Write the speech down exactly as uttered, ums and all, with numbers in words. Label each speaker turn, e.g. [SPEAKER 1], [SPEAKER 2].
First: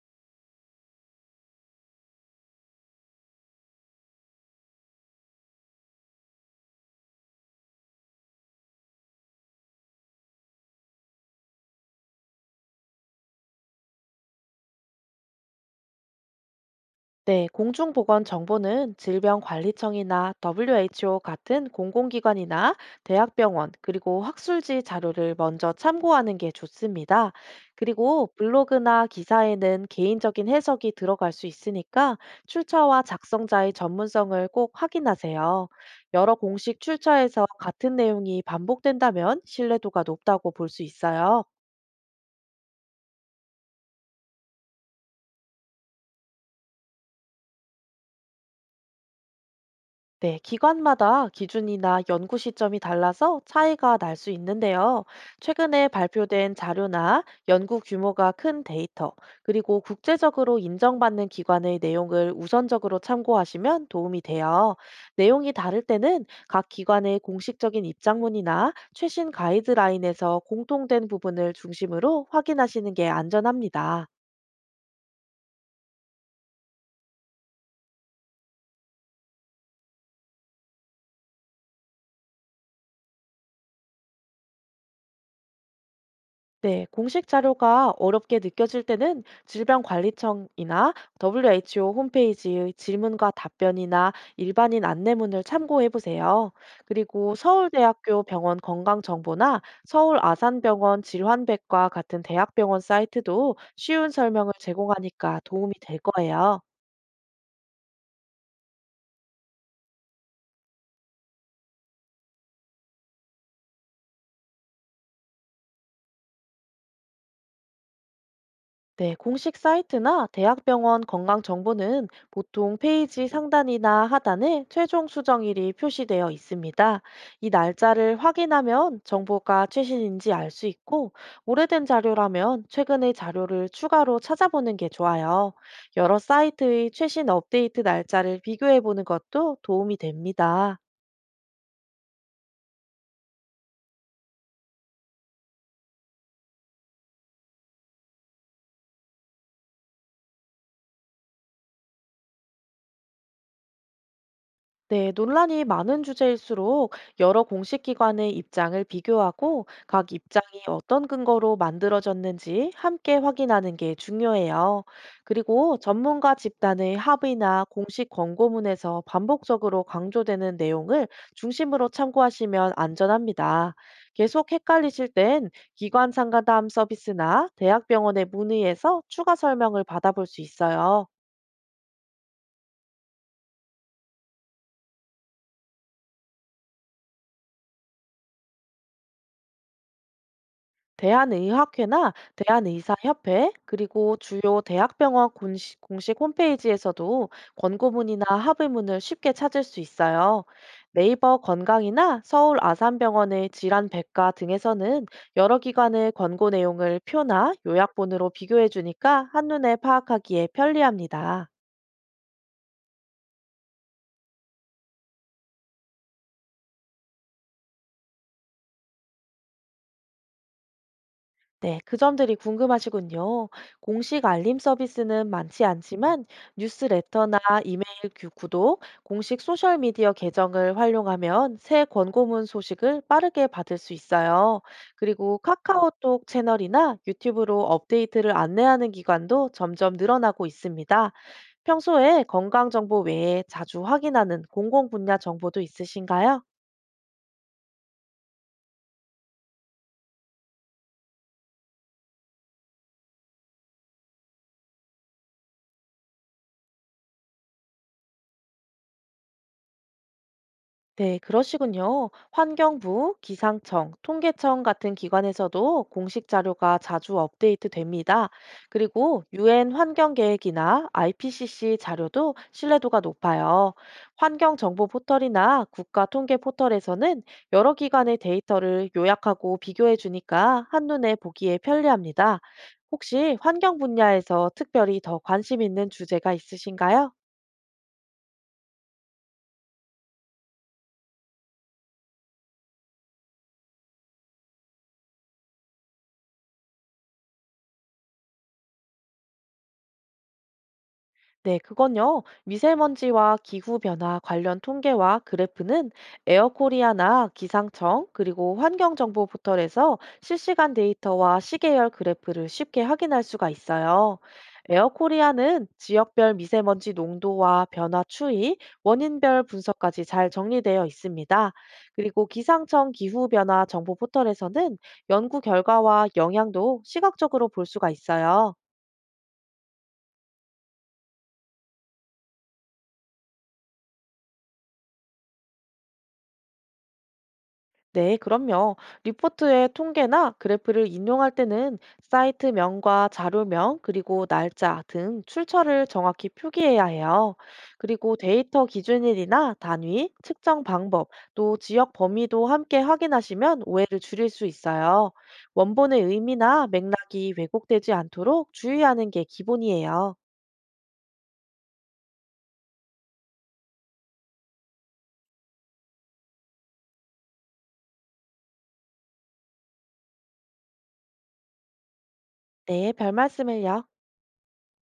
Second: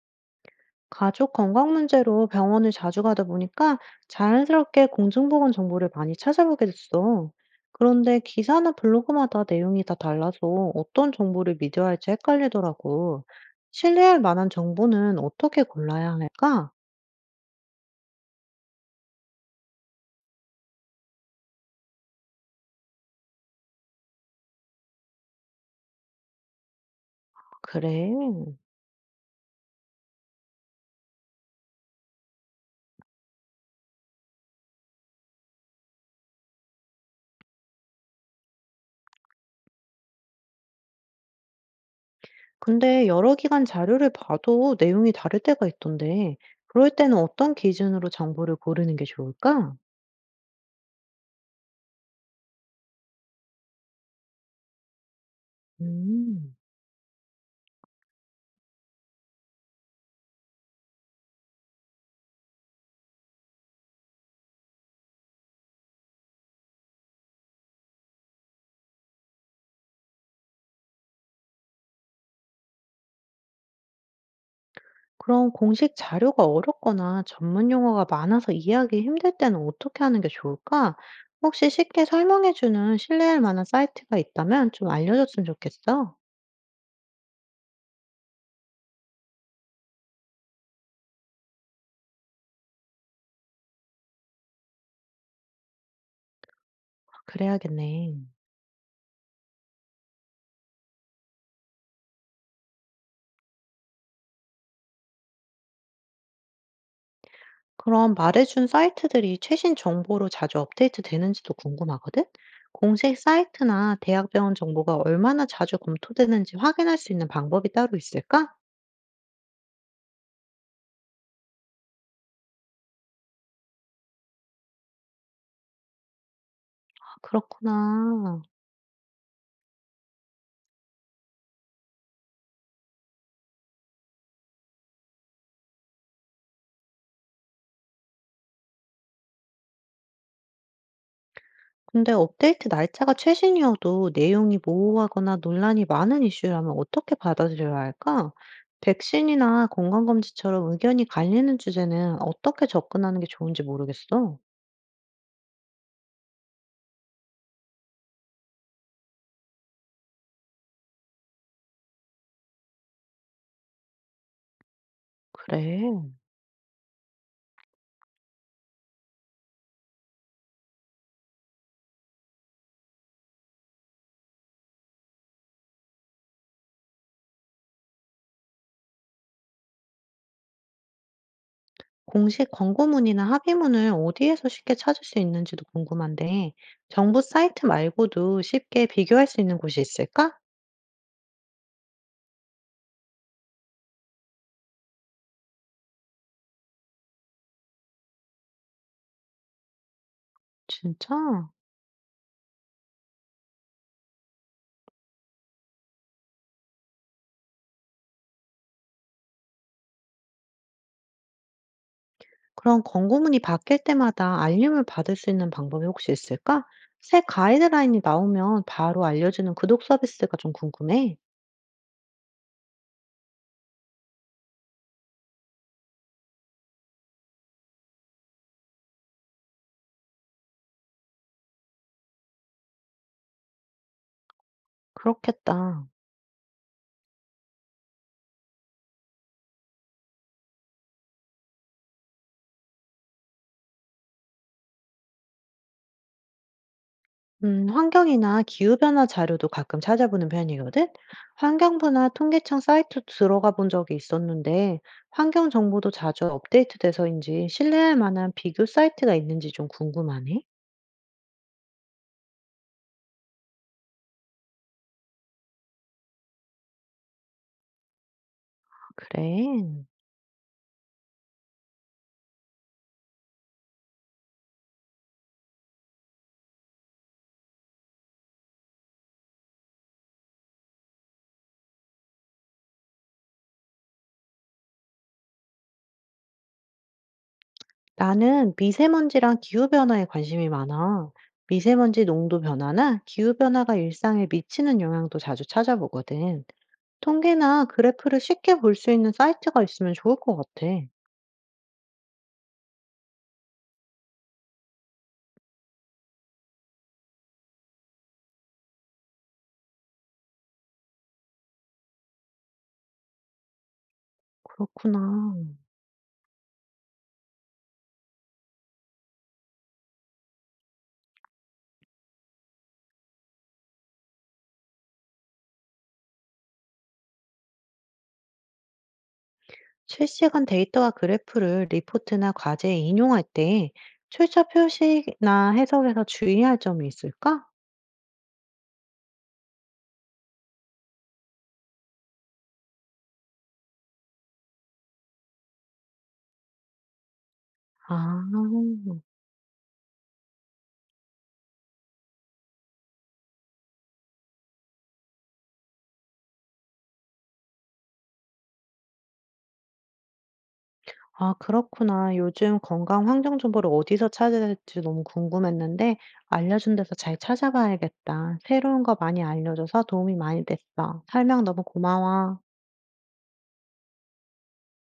[SPEAKER 1] 가족 건강 문제로 병원을 자주 가다 보니까 자연스럽게 공중보건 정보를 많이 찾아보게 됐어. 그런데 기사나 블로그마다 내용이 다 달라서 어떤 정보를 믿어야 할지 헷갈리더라고. 신뢰할 만한 정보는 어떻게 골라야 할까?
[SPEAKER 2] 네, 공중보건 정보는 질병관리청이나 더블유에이치오 같은 공공기관이나 대학병원, 그리고 학술지 자료를 먼저 참고하는 게 좋습니다. 그리고
[SPEAKER 1] 그래.
[SPEAKER 2] 블로그나 기사에는 개인적인 해석이 들어갈 수 있으니까 출처와 작성자의 전문성을 꼭 확인하세요. 여러 공식 출처에서 같은 내용이 반복된다면 신뢰도가 높다고 볼 수 있어요.
[SPEAKER 1] 근데 여러 기관 자료를 봐도 내용이 다를 때가 있던데, 그럴 때는 어떤 기준으로 정보를 고르는 게 좋을까?
[SPEAKER 2] 네, 기관마다 기준이나 연구 시점이 달라서 차이가 날 수 있는데요. 최근에 발표된
[SPEAKER 1] 음.
[SPEAKER 2] 자료나 연구 규모가 큰 데이터, 그리고 국제적으로 인정받는 기관의 내용을 우선적으로 참고하시면 도움이 돼요. 내용이 다를 때는 각 기관의 공식적인 입장문이나 최신 가이드라인에서 공통된 부분을 중심으로 확인하시는 게 안전합니다.
[SPEAKER 1] 그럼 공식 자료가 어렵거나 전문 용어가 많아서 이해하기 힘들 때는 어떻게 하는 게 좋을까? 혹시 쉽게 설명해주는 신뢰할 만한 사이트가 있다면 좀 알려줬으면 좋겠어.
[SPEAKER 2] 네, 공식 자료가 어렵게 느껴질 때는 질병관리청이나 더블유에이치오 홈페이지의 질문과 답변이나 일반인 안내문을 참고해 보세요. 그리고
[SPEAKER 1] 그래야겠네.
[SPEAKER 2] 서울대학교 병원 건강정보나 서울 아산병원 질환백과 같은 대학병원 사이트도 쉬운 설명을 제공하니까 도움이 될 거예요.
[SPEAKER 1] 그럼 말해준 사이트들이 최신 정보로 자주 업데이트 되는지도 궁금하거든? 공식 사이트나 대학병원 정보가 얼마나 자주 검토되는지 확인할 수 있는 방법이 따로 있을까?
[SPEAKER 2] 네, 공식 사이트나 대학병원 건강정보는 보통 페이지 상단이나 하단에 최종 수정일이 표시되어 있습니다.
[SPEAKER 1] 아,
[SPEAKER 2] 이 날짜를
[SPEAKER 1] 그렇구나.
[SPEAKER 2] 확인하면 정보가 최신인지 알 수 있고, 오래된 자료라면 최근의 자료를 추가로 찾아보는 게 좋아요. 여러 사이트의 최신 업데이트 날짜를 비교해 보는 것도 도움이 됩니다.
[SPEAKER 1] 근데 업데이트 날짜가 최신이어도 내용이 모호하거나 논란이 많은 이슈라면 어떻게 받아들여야 할까? 백신이나 건강검진처럼 의견이 갈리는 주제는 어떻게 접근하는 게 좋은지 모르겠어.
[SPEAKER 2] 네, 논란이 많은 주제일수록 여러 공식 기관의 입장을 비교하고 각 입장이 어떤 근거로 만들어졌는지 함께 확인하는 게 중요해요. 그리고
[SPEAKER 1] 그래.
[SPEAKER 2] 전문가 집단의 합의나 공식 권고문에서 반복적으로 강조되는 내용을 중심으로 참고하시면 안전합니다. 계속 헷갈리실 땐 기관 상담 서비스나 대학병원에 문의해서 추가 설명을 받아볼 수 있어요.
[SPEAKER 1] 공식 광고문이나 합의문을 어디에서 쉽게 찾을 수 있는지도 궁금한데, 정부 사이트 말고도 쉽게 비교할 수 있는 곳이 있을까?
[SPEAKER 2] 대한의학회나 대한의사협회 그리고 주요 대학병원 공식, 공식 홈페이지에서도 권고문이나 합의문을 쉽게 찾을 수 있어요.
[SPEAKER 1] 진짜?
[SPEAKER 2] 네이버 건강이나 서울 아산병원의 질환백과 등에서는 여러 기관의 권고 내용을 표나 요약본으로 비교해 주니까 한눈에 파악하기에 편리합니다.
[SPEAKER 1] 그럼 권고문이 바뀔 때마다 알림을 받을 수 있는 방법이 혹시 있을까? 새 가이드라인이 나오면 바로 알려주는 구독 서비스가 좀 궁금해.
[SPEAKER 2] 네, 그 점들이 궁금하시군요. 공식 알림 서비스는 많지 않지만 뉴스레터나 이메일 규- 구독, 공식 소셜미디어 계정을 활용하면 새 권고문 소식을 빠르게 받을 수 있어요. 그리고
[SPEAKER 1] 그렇겠다.
[SPEAKER 2] 카카오톡 채널이나 유튜브로 업데이트를 안내하는 기관도 점점 늘어나고 있습니다. 평소에 건강정보 외에 자주 확인하는 공공 분야 정보도 있으신가요?
[SPEAKER 1] 음, 환경이나 기후변화 자료도 가끔 찾아보는 편이거든? 환경부나 통계청 사이트 들어가 본 적이 있었는데, 환경 정보도 자주 업데이트돼서인지 신뢰할 만한 비교 사이트가 있는지 좀 궁금하네.
[SPEAKER 2] 네, 그러시군요. 환경부, 기상청, 통계청 같은 기관에서도 공식 자료가 자주 업데이트 됩니다. 그리고 유엔
[SPEAKER 1] 그래.
[SPEAKER 2] 환경계획이나 아이피씨씨 자료도 신뢰도가 높아요. 환경정보 포털이나 국가통계 포털에서는 여러 기관의 데이터를 요약하고 비교해 주니까 한눈에 보기에 편리합니다. 혹시 환경 분야에서 특별히 더 관심 있는 주제가 있으신가요?
[SPEAKER 1] 나는 미세먼지랑 기후변화에 관심이 많아. 미세먼지 농도 변화나 기후변화가 일상에 미치는 영향도 자주 찾아보거든. 통계나 그래프를 쉽게 볼 수 있는 사이트가 있으면 좋을 것 같아.
[SPEAKER 2] 네, 그건요. 미세먼지와 기후변화 관련 통계와 그래프는 에어코리아나 기상청 그리고 환경정보 포털에서 실시간 데이터와 시계열 그래프를 쉽게 확인할 수가 있어요.
[SPEAKER 1] 그렇구나.
[SPEAKER 2] 에어코리아는 지역별 미세먼지 농도와 변화 추이, 원인별 분석까지 잘 정리되어 있습니다. 그리고 기상청 기후변화 정보 포털에서는 연구 결과와 영향도 시각적으로 볼 수가 있어요.
[SPEAKER 1] 실시간 데이터와 그래프를 리포트나 과제에 인용할 때 출처 표시나 해석에서 주의할 점이 있을까?
[SPEAKER 2] 네, 그럼요. 리포트의 통계나 그래프를 인용할 때는 사이트명과 자료명, 그리고 날짜 등 출처를 정확히 표기해야 해요. 그리고
[SPEAKER 1] 아,
[SPEAKER 2] 데이터 기준일이나 단위, 측정 방법, 또 지역 범위도 함께 확인하시면 오해를 줄일 수 있어요. 원본의 의미나 맥락이 왜곡되지 않도록 주의하는 게 기본이에요.
[SPEAKER 1] 아, 그렇구나. 요즘 건강 환경 정보를 어디서 찾아야 될지 너무 궁금했는데, 알려준 데서 잘 찾아봐야겠다. 새로운 거 많이 알려줘서 도움이 많이 됐어. 설명 너무 고마워.
[SPEAKER 2] 네, 별 말씀을요.